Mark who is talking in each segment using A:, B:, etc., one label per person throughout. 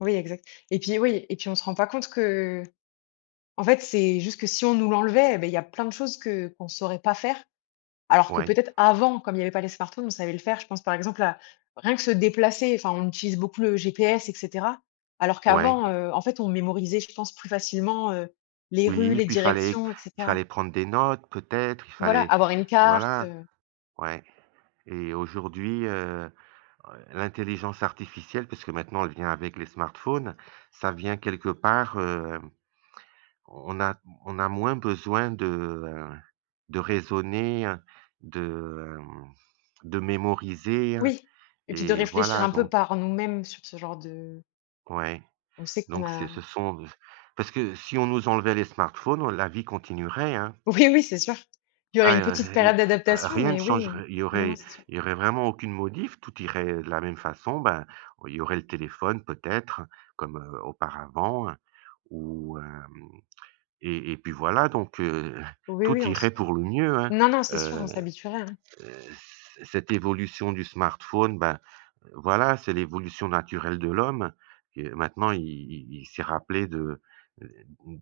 A: Oui, exact. Et puis, oui, et puis, on se rend pas compte qu'en fait, c'est juste que si on nous l'enlevait, eh beh, il y a plein de choses que qu'on saurait pas faire. Alors que
B: Ouais.
A: peut-être avant, comme il y avait pas les smartphones, on savait le faire. Je pense, par exemple, à rien que se déplacer. Enfin, on utilise beaucoup le GPS et cetera. Alors
B: Ouais.
A: qu'avant, heu, en fait, on mémorisait, je pense, plus facilement, heu, les rues,
B: Oui,
A: les
B: puis fallait
A: directions et cetera.
B: fallait prendre des notes peut-être, il
A: Voilà,
B: fallait
A: avoir une carte,
B: voilà,
A: heu
B: ouais. Et aujourd'hui, heu heu, l'intelligence artificielle, puisque maintenant elle vient avec les smartphones, ça vient quelque part, hem, on a on a moins besoin de, heu, de raisonner, heu, de, hem, de mémoriser
A: Oui et puis de
B: et
A: réfléchir
B: voilà,
A: un peu
B: donc
A: par nous-mêmes sur ce genre de
B: ouais,
A: On sait qu'on
B: donc c'est
A: a
B: ce sont de c parce que si on nous enlevait les smartphones, la vie continuerait, hein.
A: Oui, oui, c'est sûr. Il y aurait
B: Ah
A: une petite
B: y heu,
A: période d'adaptation,
B: rien ne
A: mais oui,
B: changerait il y
A: non, non,
B: aurait
A: c'est sûr.
B: il y aurait vraiment aucune modif, tout irait de la même façon, ben, il y aurait le téléphone peut-être comme, heu, auparavant, heu, ou hem et et puis voilà, donc, heu,
A: Oui, oui,
B: tout
A: on se
B: irait pour le mieux, hein,
A: non, non, c'est sûr, on
B: heu heu,
A: s'habituerait, hein.
B: c cette évolution du smartphone, ben, voilà, c'est l'évolution naturelle de l'homme. Que maintenant, il il il s'est rappelé de, heu, mmh,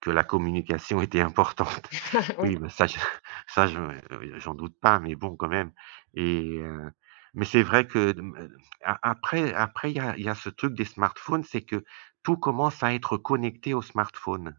B: que la communication était importante.
A: Oui.
B: Oui, mais bah, ça je ça je, heu, j'en doute pas, mais bon, quand même et heu, mais c'est vrai que de hem, heu, a après après il y a il y a ce truc des smartphones, c'est que tout commence à être connecté au smartphone.